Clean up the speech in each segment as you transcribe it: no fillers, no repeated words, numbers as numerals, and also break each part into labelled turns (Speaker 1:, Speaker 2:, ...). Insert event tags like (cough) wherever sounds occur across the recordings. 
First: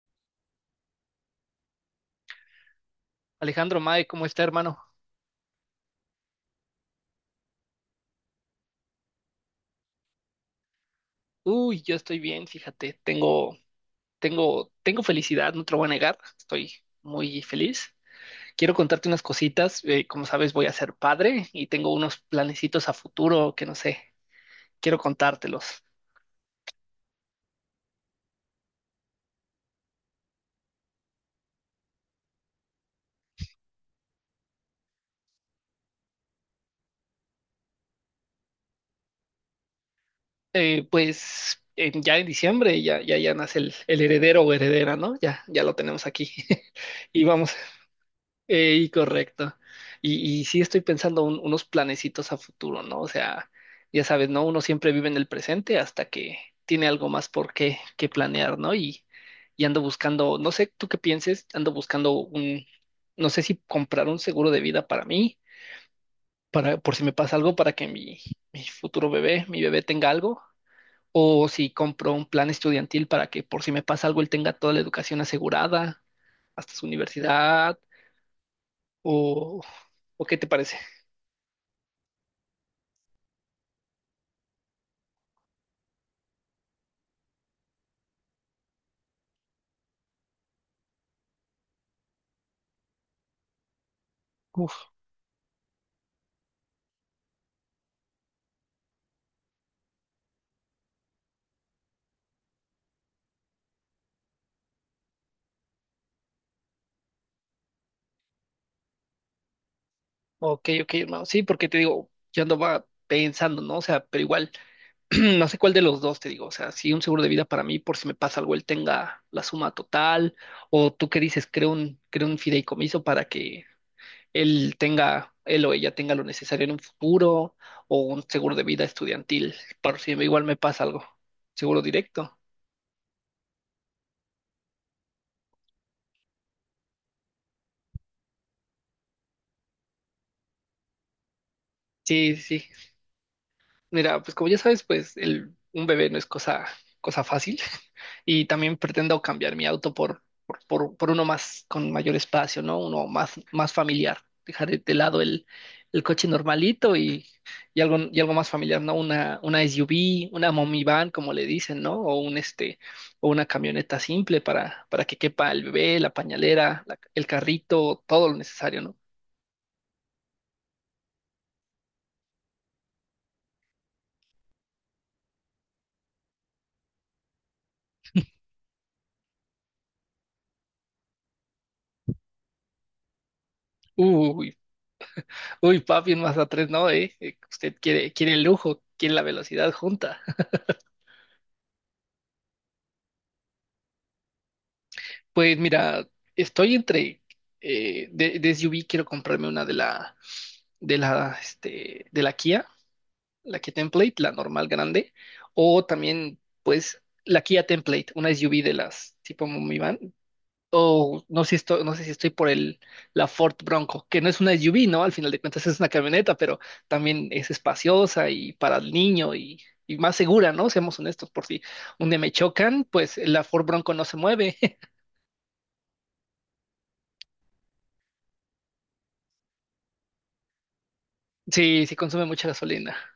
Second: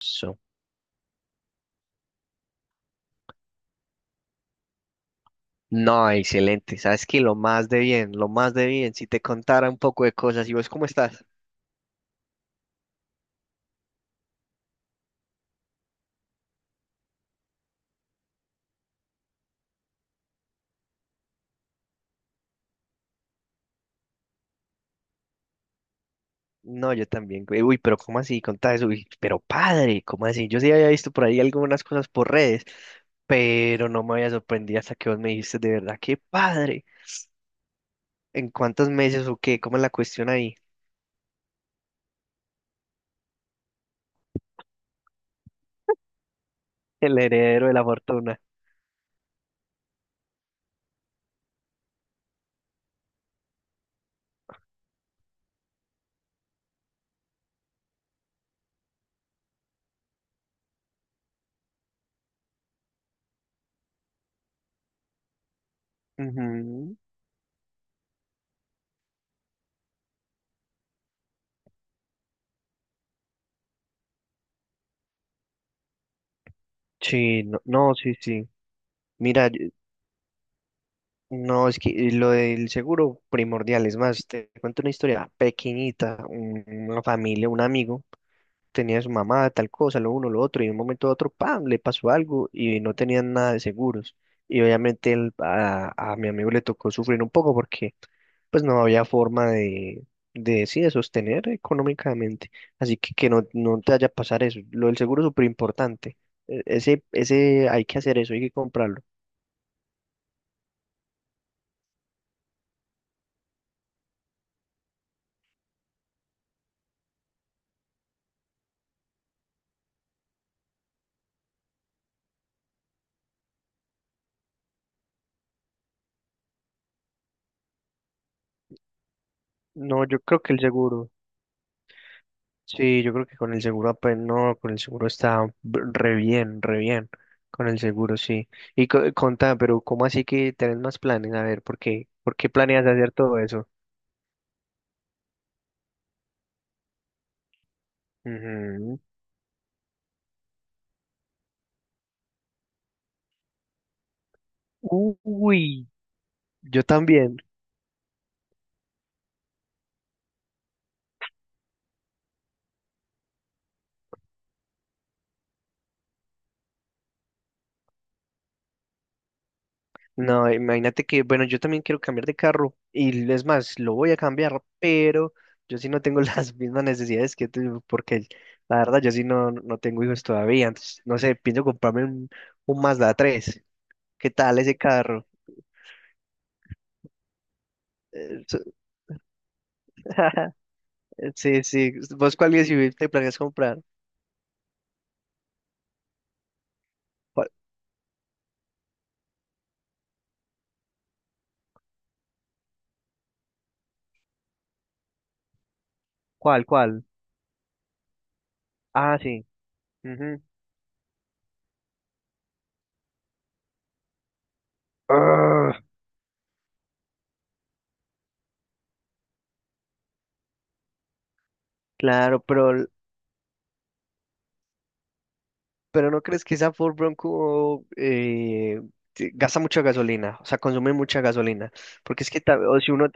Speaker 1: So.
Speaker 2: Alejandro Mae, ¿cómo está, hermano?
Speaker 1: No, excelente. Sabes que lo más de bien, lo más de bien. Si te contara un poco de cosas, ¿y vos cómo estás?
Speaker 2: Uy, yo estoy bien, fíjate, tengo, tengo felicidad, no te lo voy a negar, estoy muy feliz. Quiero contarte unas cositas, como sabes, voy a ser padre y tengo unos planecitos a futuro que no sé, quiero contártelos.
Speaker 1: No, yo también, güey. Uy, pero ¿cómo así? Contá eso. Uy, pero padre, ¿cómo así? Yo sí había visto por ahí algunas cosas por redes, pero no me había sorprendido hasta que vos me dijiste, de verdad, qué padre. ¿En cuántos meses o qué? ¿Cómo es la cuestión ahí?
Speaker 2: Pues en- ya en diciembre ya, ya, ya nace el heredero o heredera, ¿no? Ya, ya lo tenemos aquí. (laughs)
Speaker 1: El
Speaker 2: Y vamos,
Speaker 1: heredero de la fortuna.
Speaker 2: ey, correcto. Y sí estoy pensando un- unos planecitos a futuro, ¿no? O sea, ya sabes, ¿no? Uno siempre vive en el presente hasta que tiene algo más por qué, que planear, ¿no? Y ando buscando, no sé tú qué pienses, ando buscando un, no sé si comprar un seguro de vida para mí, para, por
Speaker 1: Ujú.
Speaker 2: si me pasa algo, para que mi futuro bebé, mi bebé tenga algo, o si compro un plan estudiantil para que por si me pasa algo, él tenga toda la educación asegurada, hasta su
Speaker 1: Sí, no,
Speaker 2: universidad,
Speaker 1: no, sí, sí. Mira,
Speaker 2: o, ¿o qué te parece?
Speaker 1: no, es que lo del seguro primordial, es más, te cuento una historia pequeñita, una familia, un amigo, tenía su mamá, tal cosa, lo uno, lo otro, y de un momento a otro, ¡pam!, le pasó algo y no tenían nada de seguros. Y
Speaker 2: Uf,
Speaker 1: obviamente a mi amigo le tocó sufrir un poco porque pues no había forma de, sí, de sostener económicamente. Así que no, no te vaya a pasar eso. Lo del seguro es súper importante. Ese, ese, hay que hacer eso, hay que comprarlo.
Speaker 2: ok, ok, hermano. Sí, porque te digo, yo andaba pensando, ¿no? O sea, pero igual, (clears throat) no sé cuál de los dos te digo. O sea, sí un seguro de vida para mí, por si me pasa algo, él tenga la suma total, o tú qué dices, creo un fideicomiso para que él tenga, él o ella tenga lo necesario en un futuro, o un seguro de vida estudiantil, por
Speaker 1: No,
Speaker 2: si
Speaker 1: yo creo
Speaker 2: igual
Speaker 1: que
Speaker 2: me
Speaker 1: el
Speaker 2: pasa algo.
Speaker 1: seguro.
Speaker 2: Seguro directo.
Speaker 1: Sí, yo creo que con el seguro apenas, no, con el seguro está re bien, re bien. Con el seguro, sí. Y contá, pero ¿cómo así que tenés más planes? A ver, ¿por qué?
Speaker 2: Sí,
Speaker 1: ¿Por qué
Speaker 2: sí,
Speaker 1: planeas
Speaker 2: sí.
Speaker 1: hacer todo eso?
Speaker 2: Mira, pues como ya sabes, pues el, un bebé no es cosa, cosa fácil. (laughs) Y también
Speaker 1: Ujú.
Speaker 2: pretendo cambiar mi auto por uno más con mayor espacio, ¿no? Uno más, más familiar, dejar de lado
Speaker 1: Uy,
Speaker 2: el coche
Speaker 1: yo
Speaker 2: normalito
Speaker 1: también.
Speaker 2: y algo más familiar, ¿no? Una SUV, una mommy van, como le dicen, ¿no? O un este, o una camioneta simple para que quepa el bebé, la pañalera, la- el carrito, todo lo necesario, ¿no?
Speaker 1: No, imagínate que, bueno, yo también quiero cambiar de carro y es más, lo voy a cambiar, pero yo sí no tengo (laughs) las mismas necesidades que tú, porque la verdad yo sí no, no tengo hijos todavía, entonces, no sé, pienso comprarme un Mazda 3. ¿Qué
Speaker 2: Uy.
Speaker 1: tal ese carro?
Speaker 2: Uy, papi, en Mazda 3 no, ¿eh? Usted quiere, quiere el
Speaker 1: Eh, su-
Speaker 2: lujo, quiere la velocidad junta. (laughs)
Speaker 1: (laughs) Sí, sí. ¿Vos cuál USUV te planeas comprar?
Speaker 2: Pues mira, estoy entre,
Speaker 1: ¿Cuál,
Speaker 2: de SUV quiero comprarme una de la, este, de la Kia Template, la normal grande, o también,
Speaker 1: cuál?
Speaker 2: pues,
Speaker 1: Cuál?
Speaker 2: la Kia Template, una SUV de las
Speaker 1: Ah, sí.
Speaker 2: tipo minivan,
Speaker 1: Ujú.
Speaker 2: o no sé si estoy, no sé si estoy por el, la Ford Bronco, que no es una SUV, ¿no? Al final de cuentas es
Speaker 1: Ah,
Speaker 2: una camioneta, pero también es espaciosa y para el niño y más segura, ¿no? Seamos honestos, por si un día me
Speaker 1: claro, pero,
Speaker 2: chocan, pues la Ford Bronco no se mueve. (laughs)
Speaker 1: pero ¿no crees que esa Ford Bronco gasta mucha gasolina? O sea, consume mucha gasolina.
Speaker 2: Sí, sí consume
Speaker 1: Porque es que
Speaker 2: mucha
Speaker 1: o si
Speaker 2: gasolina.
Speaker 1: uno,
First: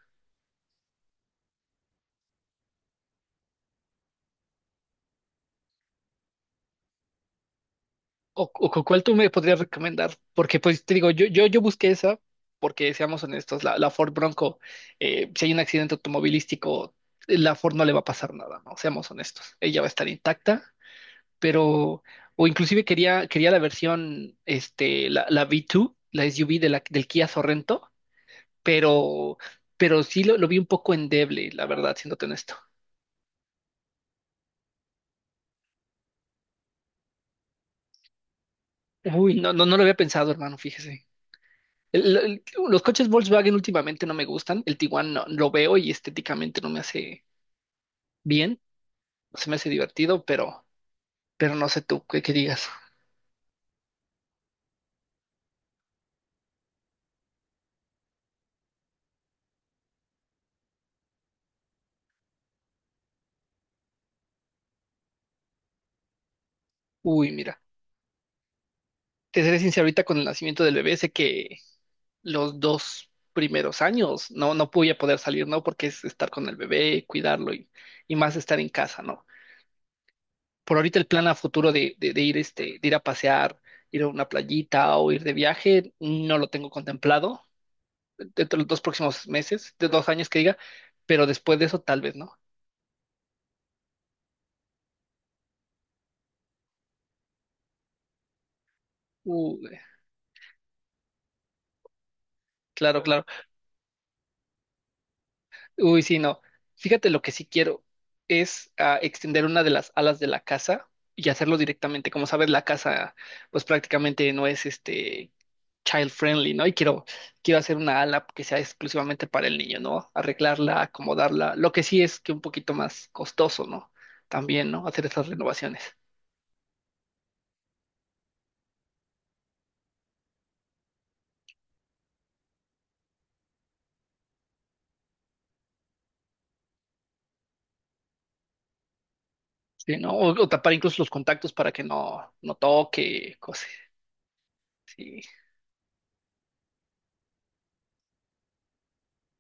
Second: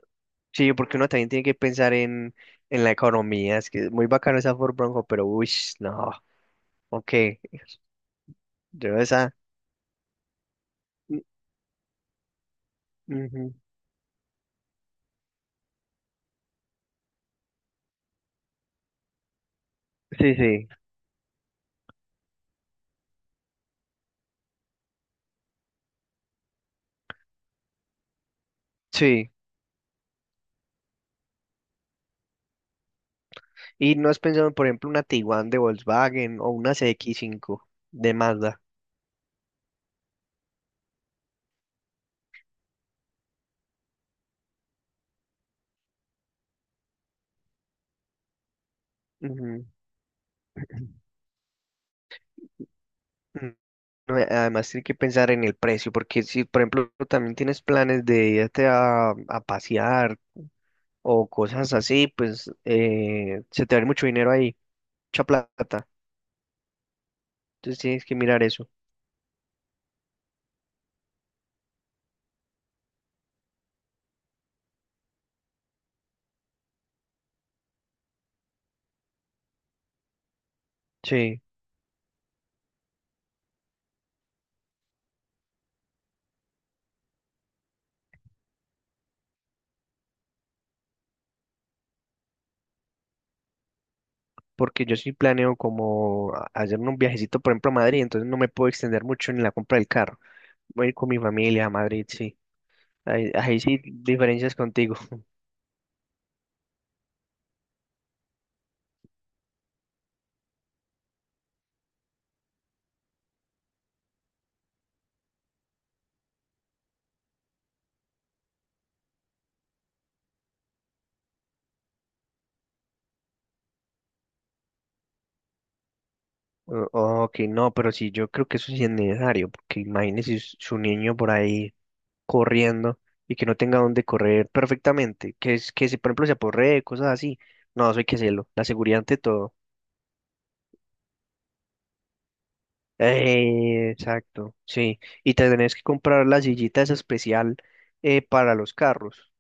Speaker 1: sí, porque uno también tiene que pensar en la economía. Es que es muy bacano esa Ford Bronco, pero uy, no. Ok.
Speaker 2: O cu-
Speaker 1: Yo
Speaker 2: cuál tú me
Speaker 1: esa.
Speaker 2: podrías recomendar, porque pues te digo,
Speaker 1: Mm,
Speaker 2: yo busqué esa, porque seamos
Speaker 1: ujú.
Speaker 2: honestos, la, la Ford Bronco, si hay un accidente automovilístico, la Ford no le va a pasar nada, ¿no? Seamos honestos, ella va a estar
Speaker 1: Sí,
Speaker 2: intacta
Speaker 1: sí.
Speaker 2: pero, o inclusive quería, quería la versión, este, la, la V2, la SUV de la, del Kia Sorrento,
Speaker 1: Sí.
Speaker 2: pero, pero sí lo vi un poco endeble, la verdad, siéndote honesto.
Speaker 1: ¿Y no has pensado, por ejemplo, una Tiguan de Volkswagen o una cx cinco de Mazda?
Speaker 2: Uy, no, no, no lo había pensado, hermano, fíjese. El- los coches Volkswagen últimamente no me gustan, el Tiguan no, lo veo y estéticamente no me hace bien, no se me
Speaker 1: Ujú.
Speaker 2: hace divertido, pero no sé tú, ¿qué, qué digas?
Speaker 1: Mm, no, además, tienes que pensar en el precio, porque si, por ejemplo, también tienes planes de irte a pasear o cosas así, pues se te va a ir mucho dinero ahí, mucha plata.
Speaker 2: Uy, mira,
Speaker 1: Entonces tienes que mirar eso.
Speaker 2: te seré sincero, ahorita con el nacimiento del bebé, sé que los 2 primeros años no, no voy a poder salir, ¿no? Porque es estar con el bebé, cuidarlo y más estar en casa, ¿no? Por ahorita el plan a
Speaker 1: Sí,
Speaker 2: futuro de ir, este, de ir a pasear, ir a una playita o ir de viaje, no lo tengo contemplado dentro de los dos próximos meses, de 2 años que diga, pero después de eso tal vez, ¿no?
Speaker 1: porque yo sí planeo como hacer un viajecito, por ejemplo, a Madrid, entonces no me puedo extender mucho en la
Speaker 2: Uh,
Speaker 1: compra del carro. Voy a ir con mi familia a Madrid, sí.
Speaker 2: claro, claro.
Speaker 1: Ahí, ahí sí, diferencias contigo.
Speaker 2: Uy, sí, no. Fíjate lo que sí quiero es extender una de las alas de la casa y hacerlo directamente. Como sabes, la casa pues prácticamente no es este child friendly, ¿no? Y quiero, quiero hacer una ala que sea exclusivamente para el niño, ¿no? Arreglarla, acomodarla. Lo que sí es que un poquito más costoso, ¿no? También, ¿no? Hacer esas renovaciones.
Speaker 1: Ok, no, pero sí, yo creo que eso sí es necesario, porque imagínese su niño por ahí corriendo y que no tenga dónde correr perfectamente, que es que si por ejemplo se aporree, cosas así. No, eso hay que hacerlo, la seguridad ante todo.
Speaker 2: Sí, ¿no? O tapar incluso los contactos para que no, no toque, cosas.
Speaker 1: Exacto, sí. Y te tenés que comprar la sillita esa especial para los carros,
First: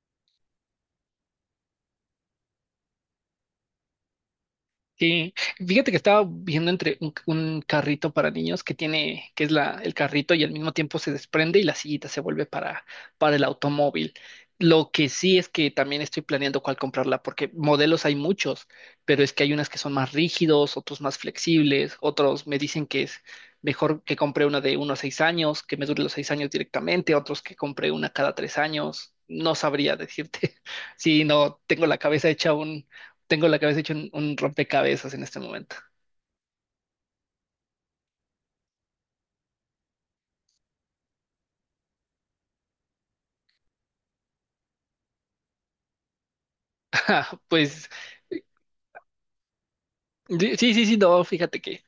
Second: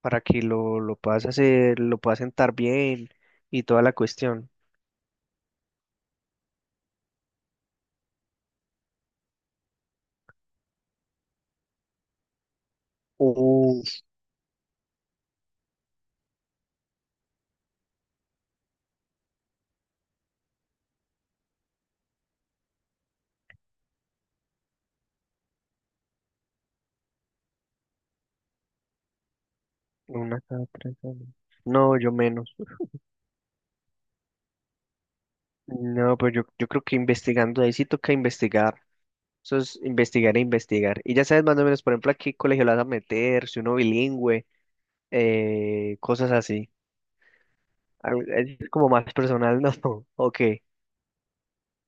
Speaker 1: para que lo puedas hacer, lo puedas sentar bien y toda la cuestión.
Speaker 2: Sí, fíjate que estaba viendo entre un carrito para niños que tiene, que es la, el carrito y al mismo tiempo se desprende y la sillita se vuelve para el
Speaker 1: Uf,
Speaker 2: automóvil. Lo que sí es que también estoy planeando cuál comprarla, porque modelos hay muchos, pero es que hay unas que son más rígidos, otros más flexibles, otros me dicen que es mejor que compre una de uno a 6 años, que me dure los 6 años directamente, otros que compre una cada 3 años. No sabría
Speaker 1: una
Speaker 2: decirte
Speaker 1: cada
Speaker 2: (laughs)
Speaker 1: tres
Speaker 2: si
Speaker 1: años.
Speaker 2: no tengo la
Speaker 1: No, yo
Speaker 2: cabeza hecha,
Speaker 1: menos.
Speaker 2: tengo la cabeza hecha un rompecabezas en este momento.
Speaker 1: No, pero yo creo que investigando ahí sí toca investigar. Eso es investigar e investigar. Y ya sabes más o menos, por ejemplo, a qué colegio lo vas a meter, si uno bilingüe, cosas así.
Speaker 2: (laughs) Pues
Speaker 1: Al- Es como más personal, ¿no? (laughs) Ok.
Speaker 2: sí, sí, sí, no, fíjate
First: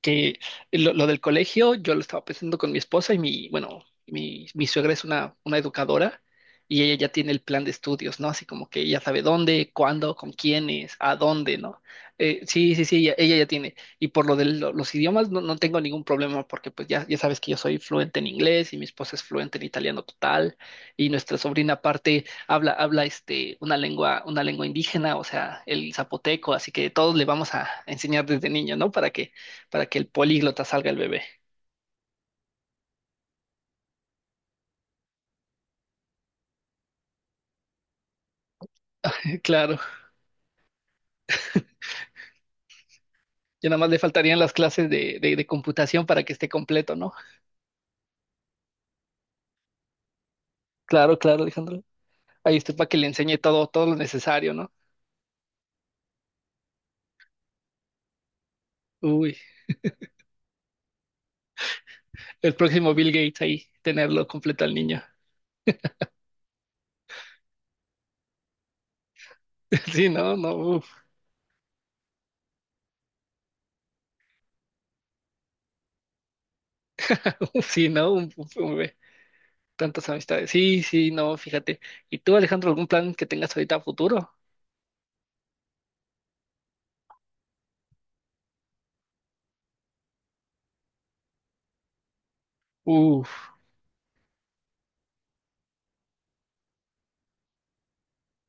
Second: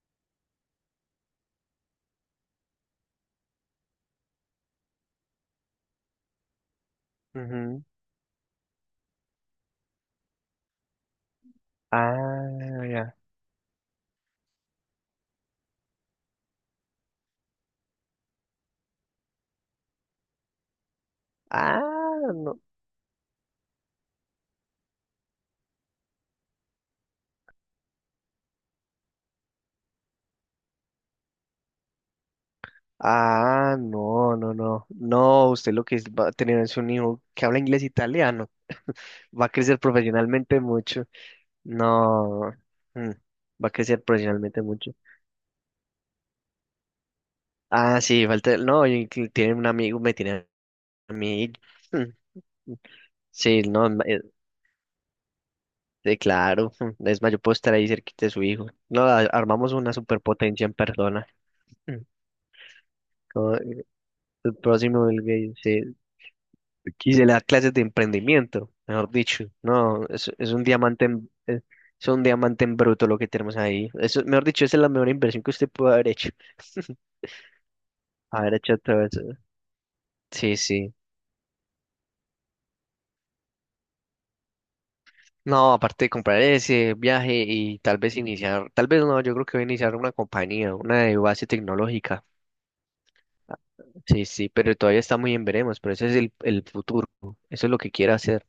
Speaker 2: que lo del colegio, yo lo estaba pensando con mi esposa y mi, bueno, mi suegra es una educadora y ella ya tiene el plan de
Speaker 1: Ujú.
Speaker 2: estudios, ¿no? Así como que ella sabe dónde, cuándo, con quiénes, a dónde, ¿no? Sí, sí,
Speaker 1: Ah,
Speaker 2: sí, ella,
Speaker 1: ya.
Speaker 2: ella ya tiene. Y por lo de lo- los idiomas no, no tengo ningún problema porque pues ya, ya sabes que yo soy fluente en inglés y mi esposa es fluente en italiano total y nuestra sobrina
Speaker 1: Ah,
Speaker 2: aparte
Speaker 1: no.
Speaker 2: habla, habla este, una lengua indígena, o sea, el zapoteco, así que todos le vamos a enseñar desde niño, ¿no? Para que el políglota salga el bebé.
Speaker 1: Ah, no, no, no. No, usted lo que va a tener es un hijo que habla inglés e italiano.
Speaker 2: (laughs)
Speaker 1: Va a
Speaker 2: Claro,
Speaker 1: crecer profesionalmente mucho. No. Mm. Va
Speaker 2: ya
Speaker 1: a
Speaker 2: nada más le
Speaker 1: crecer
Speaker 2: faltarían las
Speaker 1: profesionalmente
Speaker 2: clases
Speaker 1: mucho.
Speaker 2: de computación para que esté completo, ¿no?
Speaker 1: Ah, sí, falta, no, y que tiene un amigo, me tiene a
Speaker 2: Claro, claro,
Speaker 1: mí.
Speaker 2: Alejandro.
Speaker 1: Mm.
Speaker 2: Ahí estoy para que le enseñe
Speaker 1: Sí,
Speaker 2: todo, todo
Speaker 1: no,
Speaker 2: lo necesario, ¿no?
Speaker 1: claro, (laughs) mm, es más, yo puedo estar ahí cerquita de su hijo. No,
Speaker 2: Uy,
Speaker 1: armamos una superpotencia en persona. Mm,
Speaker 2: el próximo Bill Gates
Speaker 1: como,
Speaker 2: ahí,
Speaker 1: eh,
Speaker 2: tenerlo
Speaker 1: el
Speaker 2: completo al niño.
Speaker 1: próximo Bill Gates, sí. Y se le da clases de emprendimiento, mejor dicho.
Speaker 2: (laughs)
Speaker 1: No,
Speaker 2: Sí, no,
Speaker 1: es
Speaker 2: no,
Speaker 1: un
Speaker 2: uf.
Speaker 1: diamante en, es un diamante en bruto lo que tenemos ahí. Eso, mejor dicho, esa es la mejor inversión que usted pudo haber hecho. (laughs)
Speaker 2: (laughs) Sí, no,
Speaker 1: Haber
Speaker 2: un
Speaker 1: hecho
Speaker 2: bebé.
Speaker 1: todo eso.
Speaker 2: Tantas amistades.
Speaker 1: Sí,
Speaker 2: Sí,
Speaker 1: sí.
Speaker 2: sí, no, fíjate. ¿Y tú, Alejandro, algún plan que tengas ahorita a futuro?
Speaker 1: No, aparte de comprar ese viaje y tal vez iniciar, tal vez no, yo creo que voy a iniciar una compañía, una de base tecnológica.
Speaker 2: Uf,
Speaker 1: Sí, sí, pero todavía está muy en veremos, pero ese es el futuro, eso es lo que quiero hacer.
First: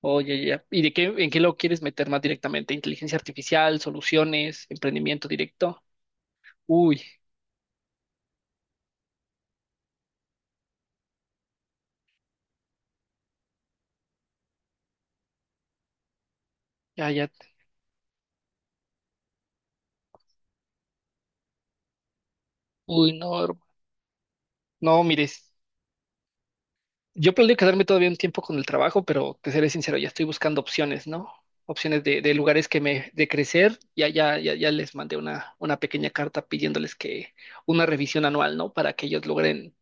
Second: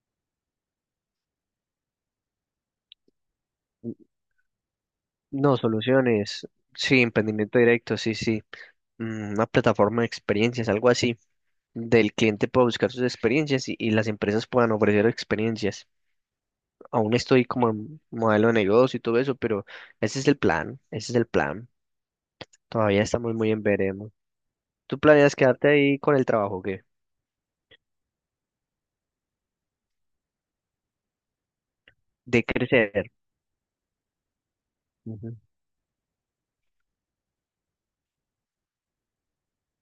Speaker 2: oye, ya. ¿Y de qué, en qué lo quieres meter más directamente? ¿Inteligencia artificial, soluciones, emprendimiento
Speaker 1: No,
Speaker 2: directo?
Speaker 1: soluciones,
Speaker 2: Uy,
Speaker 1: sí, emprendimiento directo, sí, sí, mm, una plataforma de experiencias, algo así, del cliente pueda buscar sus experiencias y las empresas puedan ofrecer experiencias.
Speaker 2: ya,
Speaker 1: Aún
Speaker 2: ya.
Speaker 1: estoy como en modelo de negocio y todo eso, pero ese es el plan, ese es el plan. Todavía
Speaker 2: Uy, no,
Speaker 1: estamos muy
Speaker 2: hermano.
Speaker 1: en veremos. ¿Tú
Speaker 2: No,
Speaker 1: planeas
Speaker 2: mires,
Speaker 1: quedarte ahí con el trabajo, o qué?
Speaker 2: yo planeo quedarme todavía un tiempo con el trabajo, pero te seré sincero, ya estoy buscando opciones, ¿no? Opciones de
Speaker 1: De
Speaker 2: lugares que me,
Speaker 1: crecer.
Speaker 2: de crecer. Ya, ya, ya, ya les mandé
Speaker 1: Ujú.
Speaker 2: una pequeña carta pidiéndoles que una revisión anual, ¿no? Para que ellos logren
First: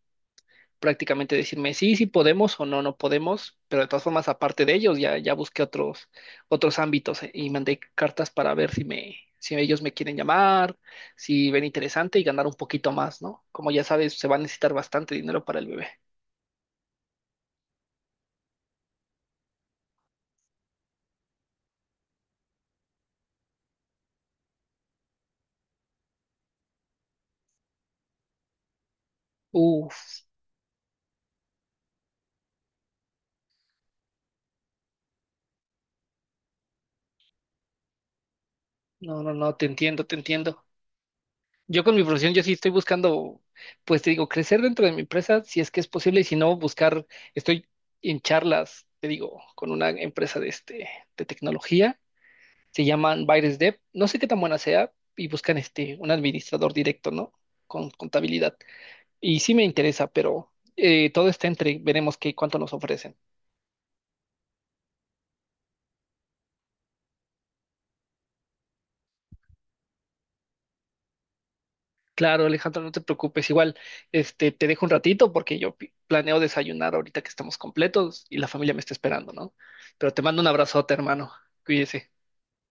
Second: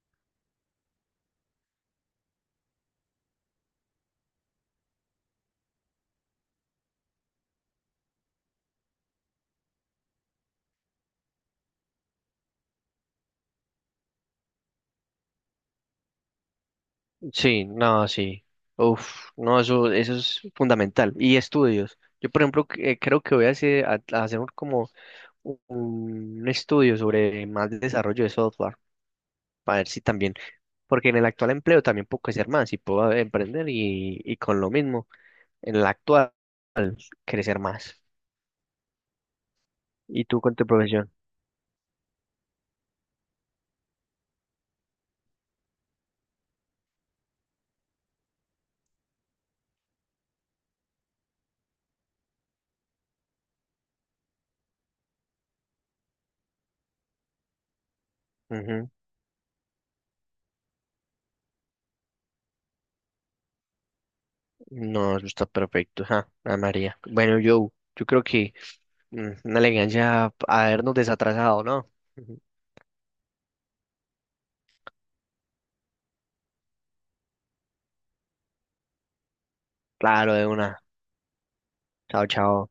Speaker 2: prácticamente decirme sí, sí podemos o no, no podemos, pero de todas formas, aparte de ellos, ya, ya busqué otros, otros ámbitos, y mandé cartas para ver si me, si ellos me quieren llamar, si ven interesante y ganar un poquito más, ¿no? Como ya sabes, se va a necesitar bastante dinero para el bebé.
Speaker 1: Sí, no, sí. Uf, no, eso es fundamental. Y estudios. Yo, por ejemplo, creo que voy a hacer, a hacer como un estudio sobre más desarrollo de software, para ver si
Speaker 2: Uf,
Speaker 1: también, porque en el actual empleo también puedo crecer más y puedo emprender y con lo mismo, en el actual, crecer más.
Speaker 2: no, no, no, te entiendo, te
Speaker 1: ¿Y tú con
Speaker 2: entiendo.
Speaker 1: tu profesión?
Speaker 2: Yo con mi profesión, yo sí estoy buscando, pues te digo, crecer dentro de mi empresa, si es que es posible, y si no, buscar, estoy en charlas, te digo, con una empresa de este, de tecnología. Se llaman Buyer's Dev. No sé qué tan buena sea y buscan este, un administrador directo, ¿no? Con contabilidad.
Speaker 1: Ujú.
Speaker 2: Y sí me interesa, pero todo está entre, veremos qué, cuánto nos ofrecen.
Speaker 1: No, eso está perfecto. Ja, Ana María. Bueno, yo creo que... Mm, una elegancia habernos desatrasado, ¿no? (laughs)
Speaker 2: Claro, Alejandro, no te preocupes. Igual, este, te dejo un ratito porque yo pi- planeo desayunar ahorita que estamos completos y la familia me está esperando, ¿no? Pero te
Speaker 1: Claro,
Speaker 2: mando
Speaker 1: de
Speaker 2: un
Speaker 1: una.
Speaker 2: abrazote, hermano. Cuídese.
Speaker 1: Chao, chao.